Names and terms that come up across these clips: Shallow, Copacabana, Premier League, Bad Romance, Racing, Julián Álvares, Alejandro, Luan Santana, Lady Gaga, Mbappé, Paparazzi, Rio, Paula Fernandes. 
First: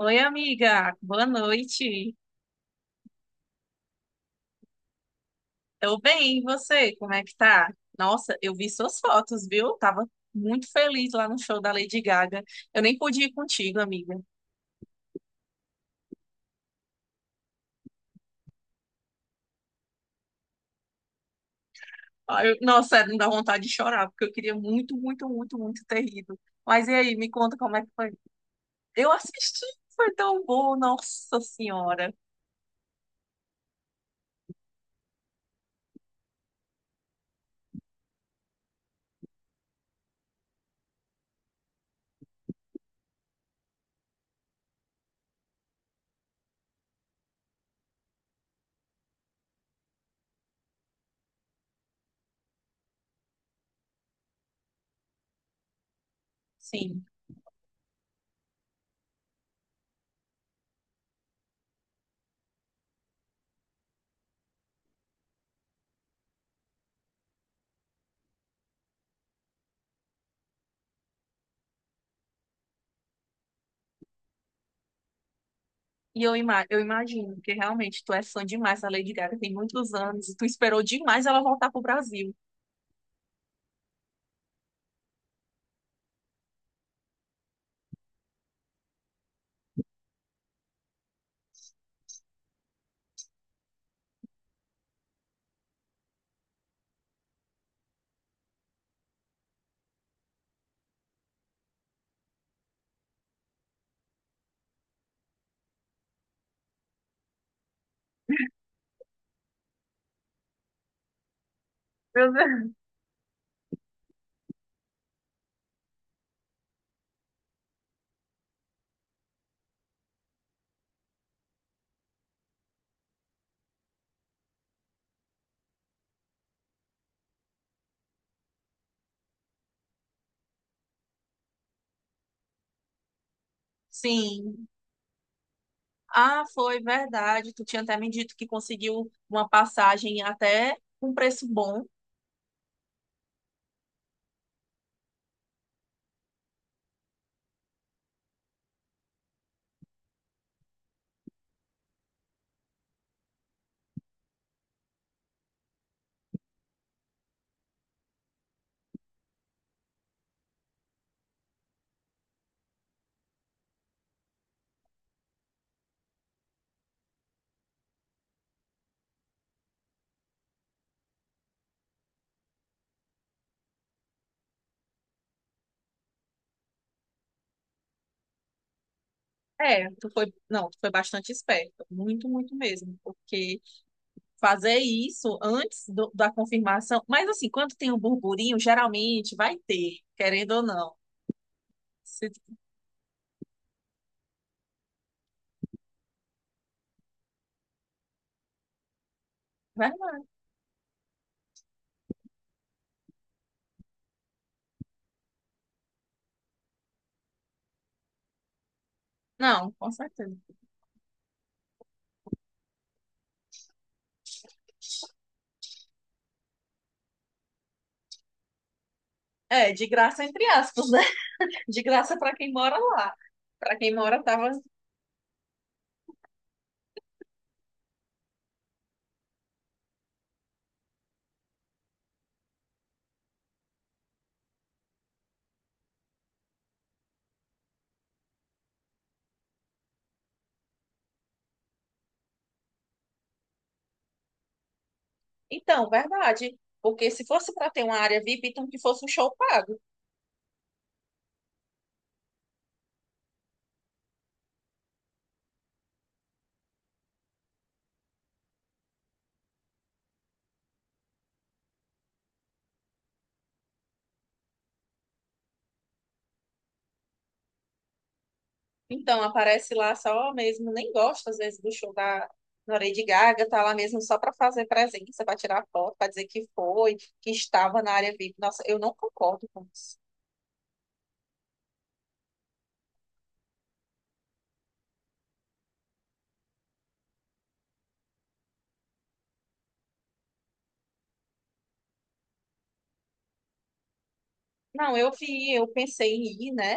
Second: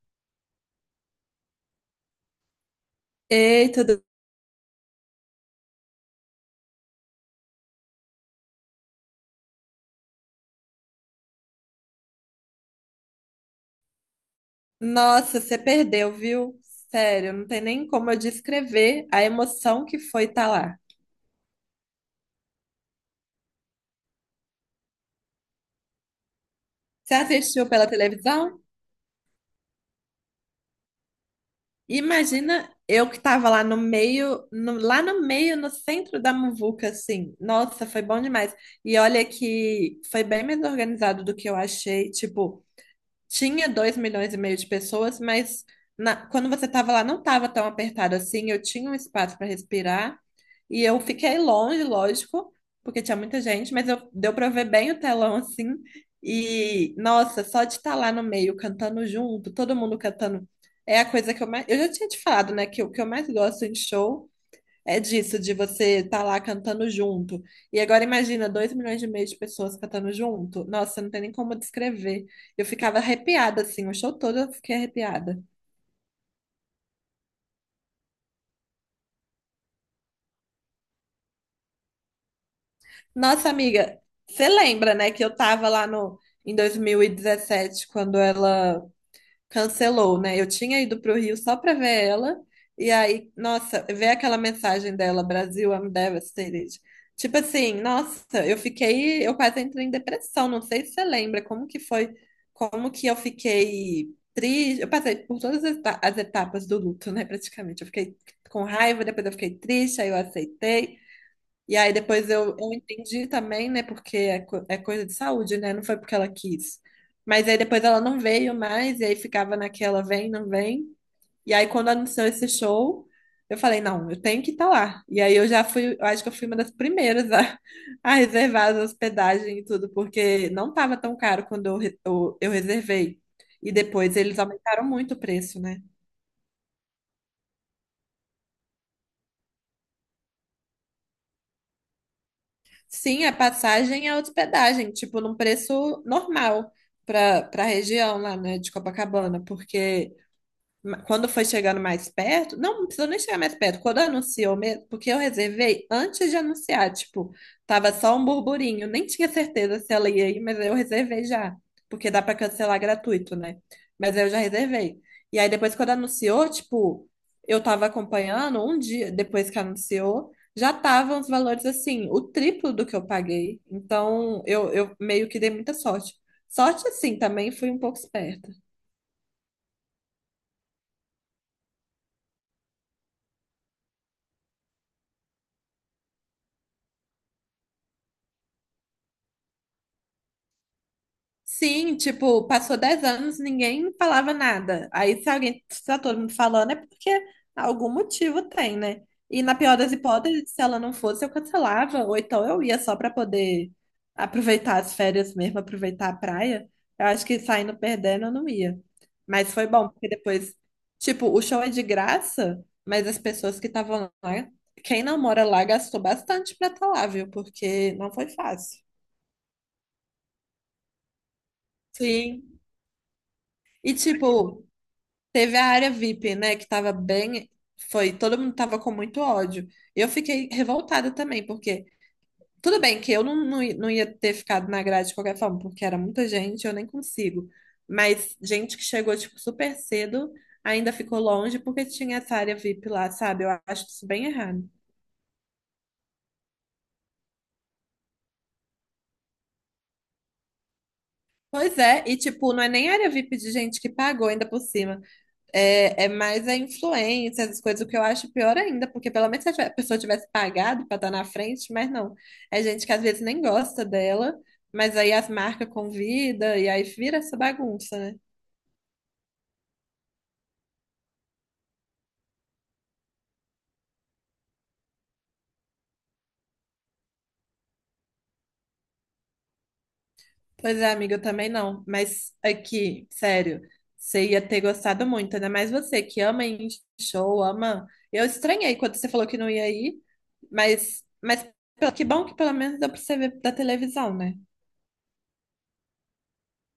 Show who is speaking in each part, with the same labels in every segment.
Speaker 1: Oi, amiga, boa noite.
Speaker 2: Ei, tudo.
Speaker 1: Tô bem, e você? Como é que tá? Nossa, eu vi suas fotos, viu? Tava muito feliz lá no show da Lady Gaga. Eu nem pude ir contigo, amiga.
Speaker 2: Nossa, você perdeu, viu? Sério, não tem nem como eu descrever a emoção que foi estar lá.
Speaker 1: Ai, nossa, sério, me dá vontade de chorar, porque eu queria muito, muito, muito, muito ter ido. Mas e
Speaker 2: Você
Speaker 1: aí, me conta
Speaker 2: assistiu
Speaker 1: como é
Speaker 2: pela
Speaker 1: que foi?
Speaker 2: televisão?
Speaker 1: Eu assisti, foi tão bom, nossa senhora.
Speaker 2: Imagina eu que estava lá no meio, lá no meio, no centro da muvuca, assim. Nossa, foi bom demais. E olha que foi bem mais organizado do que eu achei. Tipo, tinha 2,5 milhões de pessoas, mas quando você estava lá não estava tão apertado assim, eu tinha um espaço para respirar e eu fiquei longe, lógico, porque tinha muita gente, mas eu, deu para ver bem o telão assim. E
Speaker 1: Sim.
Speaker 2: nossa, só de estar lá no meio cantando junto, todo mundo cantando, é a coisa que eu mais. Eu já tinha te falado, né, que o que eu mais gosto em show é disso, de você estar tá lá cantando junto. E agora imagina, 2,5 milhões de pessoas cantando junto. Nossa, não tem nem como descrever. Eu ficava arrepiada, assim, o show todo eu fiquei arrepiada.
Speaker 1: E eu imagino, porque realmente tu é fã demais da Lady Gaga, tem muitos anos, e tu esperou demais ela voltar pro Brasil.
Speaker 2: Nossa, amiga, você lembra, né, que eu tava lá no, em 2017, quando ela cancelou, né? Eu tinha ido para o Rio só para ver ela, e aí, nossa, ver aquela mensagem dela, Brasil, I'm devastated. Tipo assim, nossa, eu fiquei, eu quase entrei em depressão, não sei se você lembra como que foi, como que eu fiquei triste, eu passei por todas as etapas do luto, né, praticamente. Eu fiquei com raiva, depois eu fiquei triste, aí eu aceitei, e aí depois
Speaker 1: Meu
Speaker 2: eu,
Speaker 1: Deus.
Speaker 2: eu entendi também, né? Porque é coisa de saúde, né? Não foi porque ela quis. Mas aí depois ela não veio mais, e aí ficava naquela vem, não vem. E aí quando anunciou esse show, eu falei, não, eu tenho que estar lá. E aí eu já fui, eu acho que eu fui uma das primeiras a, a reservar as hospedagem e tudo, porque não estava tão caro quando eu reservei. E depois eles
Speaker 1: Sim.
Speaker 2: aumentaram muito o preço, né?
Speaker 1: Ah, foi verdade. Tu tinha até me dito que conseguiu uma passagem até um preço bom.
Speaker 2: Sim, a passagem e a hospedagem, tipo, num preço normal para a região lá, né, de Copacabana, porque quando foi chegando mais perto, não, não precisou nem chegar mais perto, quando anunciou mesmo, porque eu reservei antes de anunciar, tipo, tava só um burburinho, nem tinha certeza se ela ia ir, mas eu reservei já, porque dá pra cancelar gratuito, né? Mas eu já reservei. E aí depois quando anunciou, tipo, eu tava acompanhando um dia depois que anunciou, já estavam os valores assim, o triplo do que eu paguei. Então, eu meio que dei muita sorte. Sorte, assim, também fui um pouco esperta.
Speaker 1: É, tu foi, não, tu foi bastante esperta, muito, muito mesmo, porque fazer isso antes da confirmação. Mas assim, quando tem um burburinho, geralmente vai ter, querendo ou não.
Speaker 2: Sim,
Speaker 1: Se-
Speaker 2: tipo, passou 10 anos, ninguém falava nada. Aí, se alguém está todo mundo falando, é porque algum motivo tem, né? E na pior das
Speaker 1: vai-
Speaker 2: hipóteses, se ela não fosse, eu cancelava, ou então eu ia só para poder aproveitar as férias mesmo, aproveitar a praia. Eu acho que saindo perdendo, eu não ia. Mas foi
Speaker 1: Não,
Speaker 2: bom,
Speaker 1: com
Speaker 2: porque
Speaker 1: certeza.
Speaker 2: depois, tipo, o show é de graça, mas as pessoas que estavam lá, quem não mora lá gastou bastante pra estar lá, viu? Porque não foi fácil.
Speaker 1: É, de graça entre aspas, né? De graça para quem
Speaker 2: Sim.
Speaker 1: mora lá. Para quem
Speaker 2: E
Speaker 1: mora tava.
Speaker 2: tipo, teve a área VIP, né, que tava bem, foi, todo mundo tava com muito ódio. Eu fiquei revoltada também, porque tudo bem que eu não ia ter ficado na grade de qualquer forma, porque era muita gente, eu nem consigo. Mas gente que chegou, tipo, super cedo, ainda ficou longe porque tinha essa área VIP lá, sabe? Eu acho isso bem errado.
Speaker 1: Então, verdade. Porque se fosse para ter uma área VIP, então que fosse um show pago.
Speaker 2: Pois é, e tipo, não é nem área VIP de gente que pagou ainda por cima. É mais a influência, as coisas, o que eu acho pior ainda, porque pelo menos se a pessoa tivesse pagado para estar na frente, mas não. É gente que às vezes nem gosta dela, mas aí as marcas convida e aí vira essa bagunça, né?
Speaker 1: Então, aparece lá só mesmo, nem gosta às vezes do show da Lady Gaga, tá lá mesmo só para fazer presença, para tirar foto, para dizer que foi, que estava na área VIP. Nossa, eu não concordo com isso.
Speaker 2: Pois é, amiga, eu também não. Mas aqui, sério, você ia ter gostado muito, ainda mais você que ama ir em show, ama. Eu estranhei quando você falou que não ia ir, mas que bom que pelo menos deu pra você ver da televisão, né?
Speaker 1: Não, eu vi, eu pensei em ir, né?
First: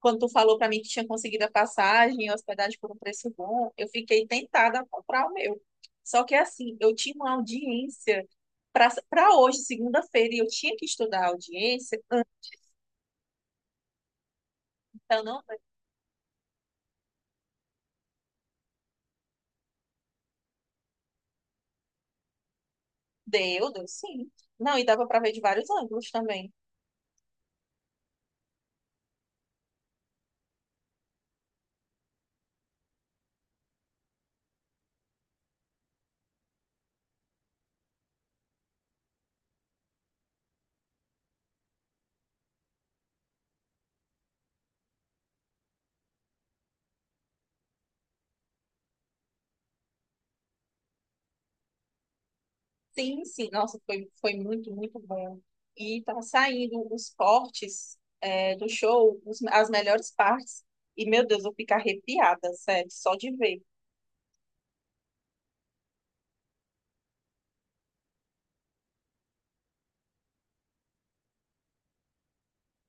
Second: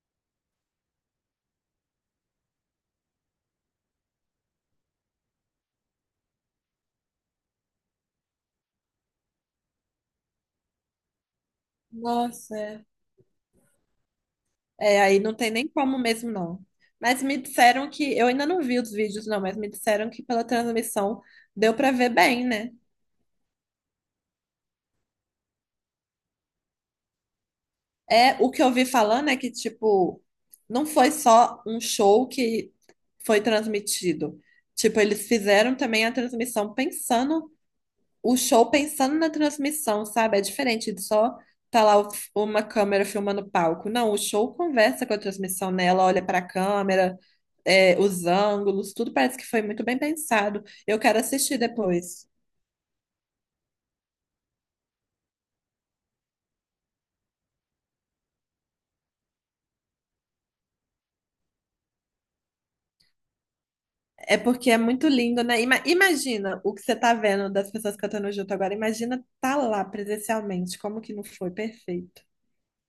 Speaker 1: Quando tu falou pra mim que tinha conseguido a passagem, a hospedagem por um preço bom, eu fiquei tentada a comprar o meu. Só que assim, eu tinha uma audiência para hoje, segunda-feira, e eu tinha que estudar a audiência,
Speaker 2: Nossa, é. É, aí
Speaker 1: então
Speaker 2: não
Speaker 1: não
Speaker 2: tem nem como mesmo, não. Mas me disseram que, eu ainda não vi os vídeos, não, mas me disseram que pela transmissão deu pra ver bem, né?
Speaker 1: deu, deu sim. Não, e dava para ver de vários ângulos também.
Speaker 2: É, o que eu vi falando é que, tipo, não foi só um show que foi transmitido. Tipo, eles fizeram também a transmissão pensando o show pensando na transmissão, sabe? É diferente de só tá lá uma câmera filmando o palco. Não, o show conversa com a transmissão, né? Ela olha para a câmera, é, os ângulos, tudo parece que foi muito bem pensado. Eu quero assistir depois.
Speaker 1: Sim, sim, nossa, foi muito, muito bom. E tá saindo os cortes do show, as melhores partes. E, meu Deus, eu fico arrepiada, sério, só de ver.
Speaker 2: É porque é muito lindo, né? Imagina o que você tá vendo das pessoas cantando junto agora. Imagina tá lá presencialmente, como que não foi perfeito.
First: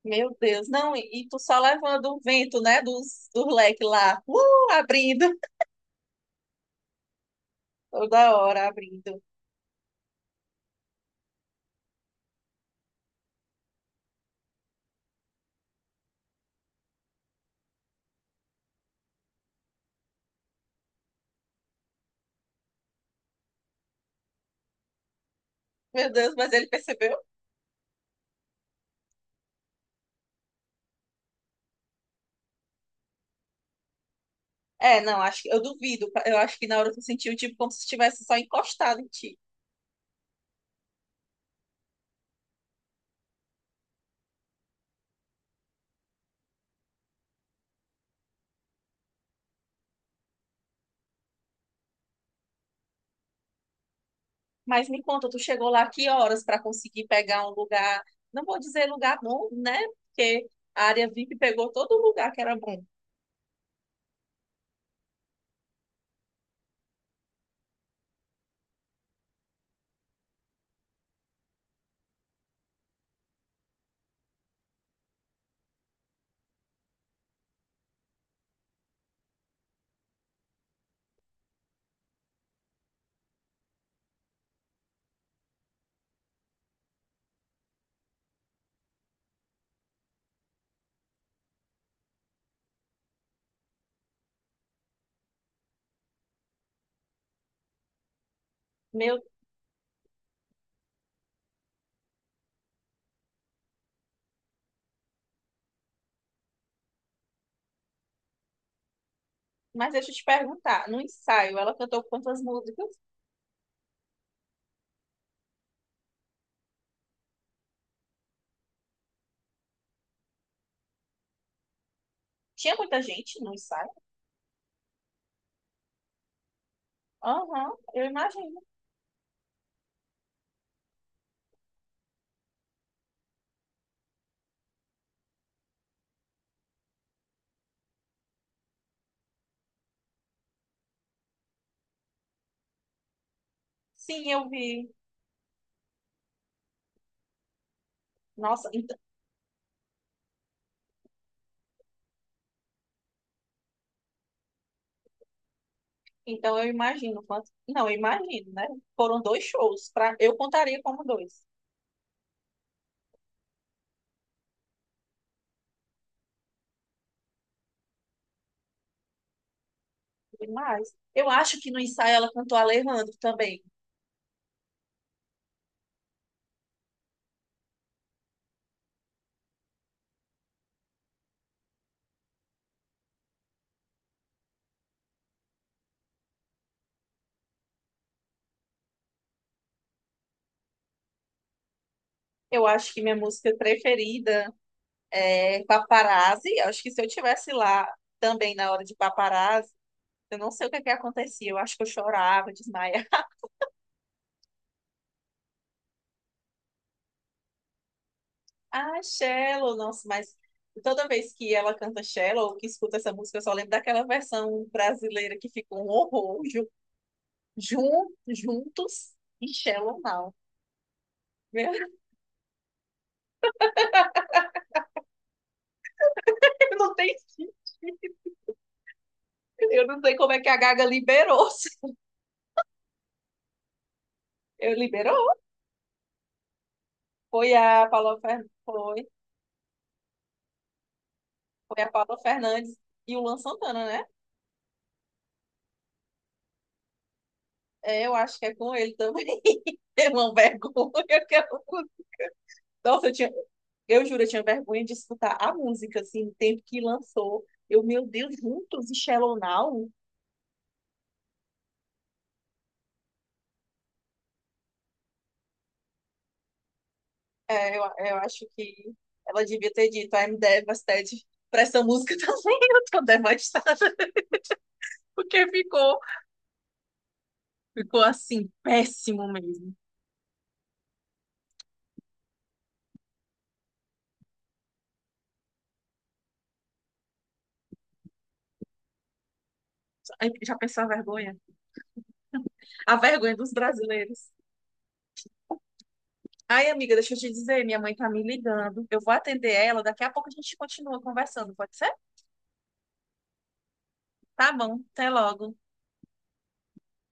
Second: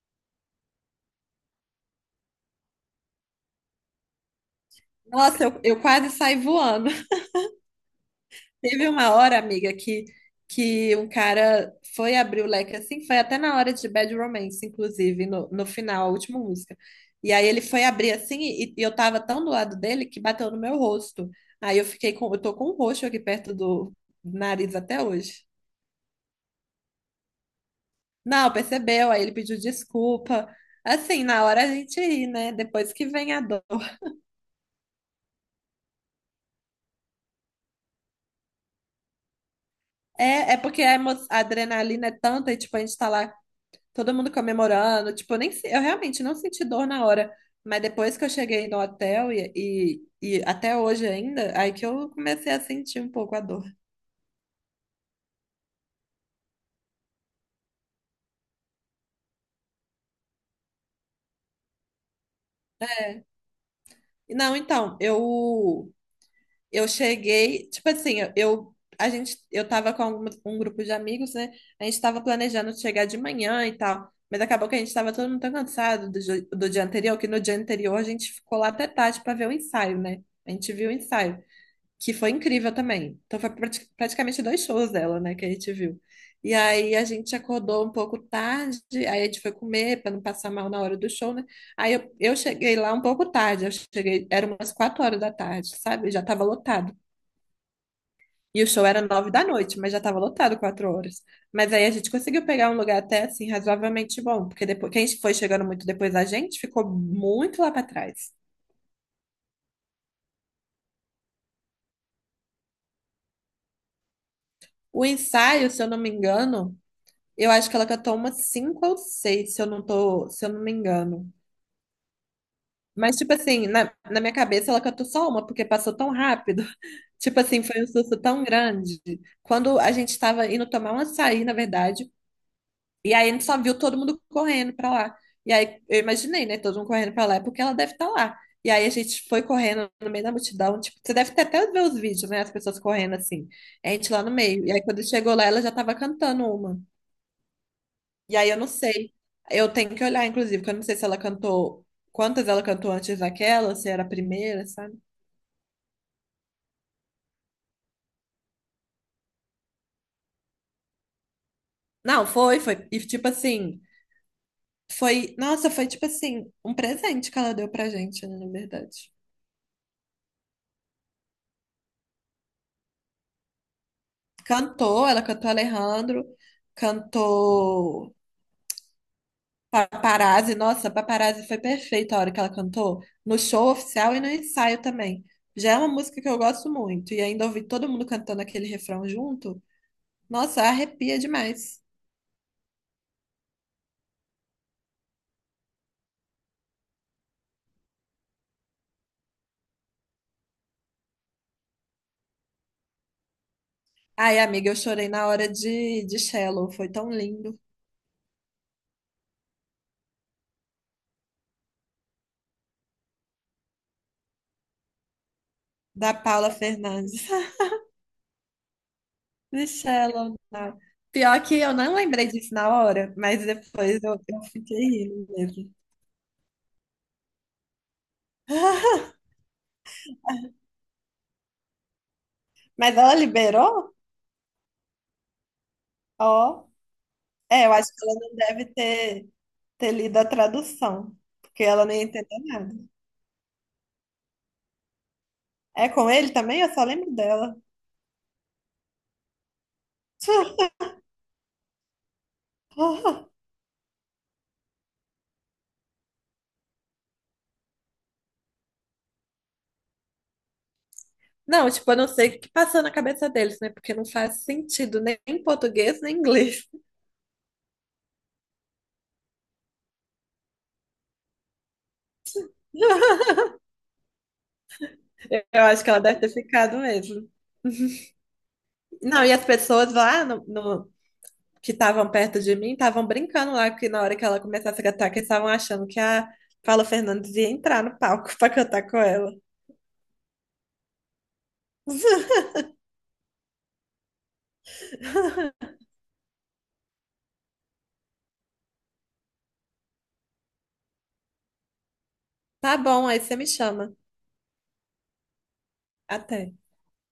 Speaker 1: Meu Deus, não, e tu só levando o vento, né, do leque lá, abrindo,
Speaker 2: Nossa, eu quase saí voando.
Speaker 1: toda hora
Speaker 2: Teve uma
Speaker 1: abrindo.
Speaker 2: hora, amiga, que um cara foi abrir o leque assim, foi até na hora de Bad Romance, inclusive, no final, a última música. E aí ele foi abrir assim, e eu tava tão do lado dele que bateu no meu rosto. Aí eu fiquei com, eu tô com um roxo aqui perto do nariz até hoje.
Speaker 1: Meu Deus, mas ele percebeu?
Speaker 2: Não, percebeu, aí ele pediu desculpa. Assim, na hora a gente ri, né? Depois que vem a dor.
Speaker 1: É, não, acho que eu duvido, eu acho que na hora tu sentiu tipo como se estivesse só encostado em ti.
Speaker 2: É porque a adrenalina é tanta e, tipo, a gente tá lá todo mundo comemorando. Tipo, eu nem, se- eu realmente não senti dor na hora. Mas depois que eu cheguei no hotel e até hoje ainda, aí que eu comecei a sentir um pouco a dor.
Speaker 1: Mas me conta, tu chegou lá que horas para conseguir pegar um lugar, não vou dizer lugar bom, né, porque a área VIP pegou todo lugar que era bom.
Speaker 2: Não, então, eu cheguei, tipo assim, eu a gente eu tava com um grupo de amigos, né? A gente tava planejando chegar de manhã e tal, mas acabou que a gente tava todo mundo tão cansado do dia anterior, que no dia anterior a gente ficou lá até tarde pra ver o ensaio, né? A gente viu o ensaio. Que foi incrível também. Então foi praticamente dois shows dela, né, que a gente viu. E aí a gente acordou um pouco tarde, aí a gente foi comer para não passar mal na hora do show, né? Aí eu cheguei lá um pouco tarde, eu cheguei, eram umas 4 horas da tarde, sabe? Já estava lotado. E o show era
Speaker 1: Meu,
Speaker 2: 9 da noite, mas já estava lotado 4 horas. Mas aí a gente conseguiu pegar um lugar até assim razoavelmente bom, porque depois quem foi chegando muito depois da gente ficou muito lá para trás.
Speaker 1: mas deixa eu te perguntar, no ensaio ela cantou quantas músicas?
Speaker 2: O ensaio, se eu não me engano, eu acho que ela catou umas cinco ou seis, se eu não tô, se eu não me engano.
Speaker 1: Tinha muita
Speaker 2: Mas, tipo
Speaker 1: gente no
Speaker 2: assim,
Speaker 1: ensaio?
Speaker 2: na minha cabeça ela catou só uma, porque passou tão rápido. Tipo assim,
Speaker 1: Aham,
Speaker 2: foi um
Speaker 1: eu
Speaker 2: susto tão
Speaker 1: imagino.
Speaker 2: grande. Quando a gente tava indo tomar um açaí, na verdade, e aí a gente só viu todo mundo correndo pra lá. E aí eu imaginei, né, todo mundo correndo pra lá, é porque ela deve estar lá. E aí a gente foi correndo no meio da multidão, tipo, você deve ter até ver os vídeos, né, as pessoas correndo assim. A gente lá
Speaker 1: Sim,
Speaker 2: no
Speaker 1: eu
Speaker 2: meio. E aí
Speaker 1: vi.
Speaker 2: quando chegou lá, ela já tava cantando uma. E aí eu não
Speaker 1: Nossa, então,
Speaker 2: sei. Eu tenho que olhar, inclusive, porque eu não sei se ela cantou, quantas ela cantou antes daquela, se era a primeira, sabe?
Speaker 1: então eu imagino quanto. Não, eu imagino, né? Foram dois shows. Pra... eu contaria como dois.
Speaker 2: Não, foi, foi. E tipo assim, foi, nossa, foi tipo assim, um presente que ela deu pra gente, né, na verdade.
Speaker 1: Demais. Eu acho que no ensaio ela cantou Alejandro também.
Speaker 2: Cantou, ela cantou Alejandro, cantou Paparazzi, nossa, Paparazzi foi perfeita a hora que ela cantou, no show oficial e no ensaio também. Já é uma música que eu gosto muito, e ainda ouvi todo mundo cantando aquele refrão junto, nossa, arrepia demais.
Speaker 1: Eu acho que minha música preferida é Paparazzi. Eu acho que se eu tivesse lá também na hora de Paparazzi, eu não sei o que é que acontecia. Eu acho que eu chorava, desmaia.
Speaker 2: Ai, amiga, eu chorei na hora de Shallow, foi tão lindo.
Speaker 1: Ah, Shallow, nossa, mas toda vez que ela canta Shallow, ou que escuta essa música, eu só lembro daquela versão brasileira que ficou um
Speaker 2: Da
Speaker 1: horror,
Speaker 2: Paula Fernandes.
Speaker 1: Juntos e
Speaker 2: De
Speaker 1: Shallow Now.
Speaker 2: Shallow, não. Pior que
Speaker 1: Meu,
Speaker 2: eu não lembrei disso na hora, mas depois eu fiquei rindo mesmo.
Speaker 1: não tem sentido. Eu não sei como é que a Gaga liberou.
Speaker 2: Mas ela liberou?
Speaker 1: Eu liberou.
Speaker 2: Ó.
Speaker 1: Foi
Speaker 2: É, eu acho
Speaker 1: a
Speaker 2: que
Speaker 1: Paula
Speaker 2: ela não
Speaker 1: Fer...
Speaker 2: deve
Speaker 1: foi.
Speaker 2: ter lido a tradução, porque
Speaker 1: Foi
Speaker 2: ela
Speaker 1: a
Speaker 2: nem
Speaker 1: Paula
Speaker 2: entendeu
Speaker 1: Fernandes
Speaker 2: nada.
Speaker 1: e o Luan Santana, né?
Speaker 2: É com ele também? Eu só lembro dela.
Speaker 1: É, eu acho que é com ele também. É uma vergonha que eu... Nossa, eu tinha... eu juro, eu tinha vergonha de escutar a música, assim, no tempo que lançou. Eu, meu Deus, juntos e Shallow Now?
Speaker 2: Não, tipo, eu não sei o que passou na cabeça deles, né? Porque não faz sentido nem em português nem em inglês.
Speaker 1: É, eu acho que ela devia ter dito I'm devastated pra essa música também. Eu tô devastada. Porque
Speaker 2: Eu acho que
Speaker 1: ficou,
Speaker 2: ela deve ter ficado mesmo.
Speaker 1: ficou assim,
Speaker 2: Não,
Speaker 1: péssimo
Speaker 2: e as
Speaker 1: mesmo.
Speaker 2: pessoas lá que estavam perto de mim estavam brincando lá que na hora que ela começasse a cantar, que eles estavam achando que a Paula Fernandes ia entrar no palco pra cantar com ela.
Speaker 1: Ai, já pensou a vergonha? A vergonha dos brasileiros. Ai, amiga, deixa eu te dizer, minha mãe tá me ligando. Eu vou atender ela, daqui a pouco a gente continua conversando, pode ser?
Speaker 2: Tá bom, aí você me chama.
Speaker 1: Tá bom, até logo.
Speaker 2: Até.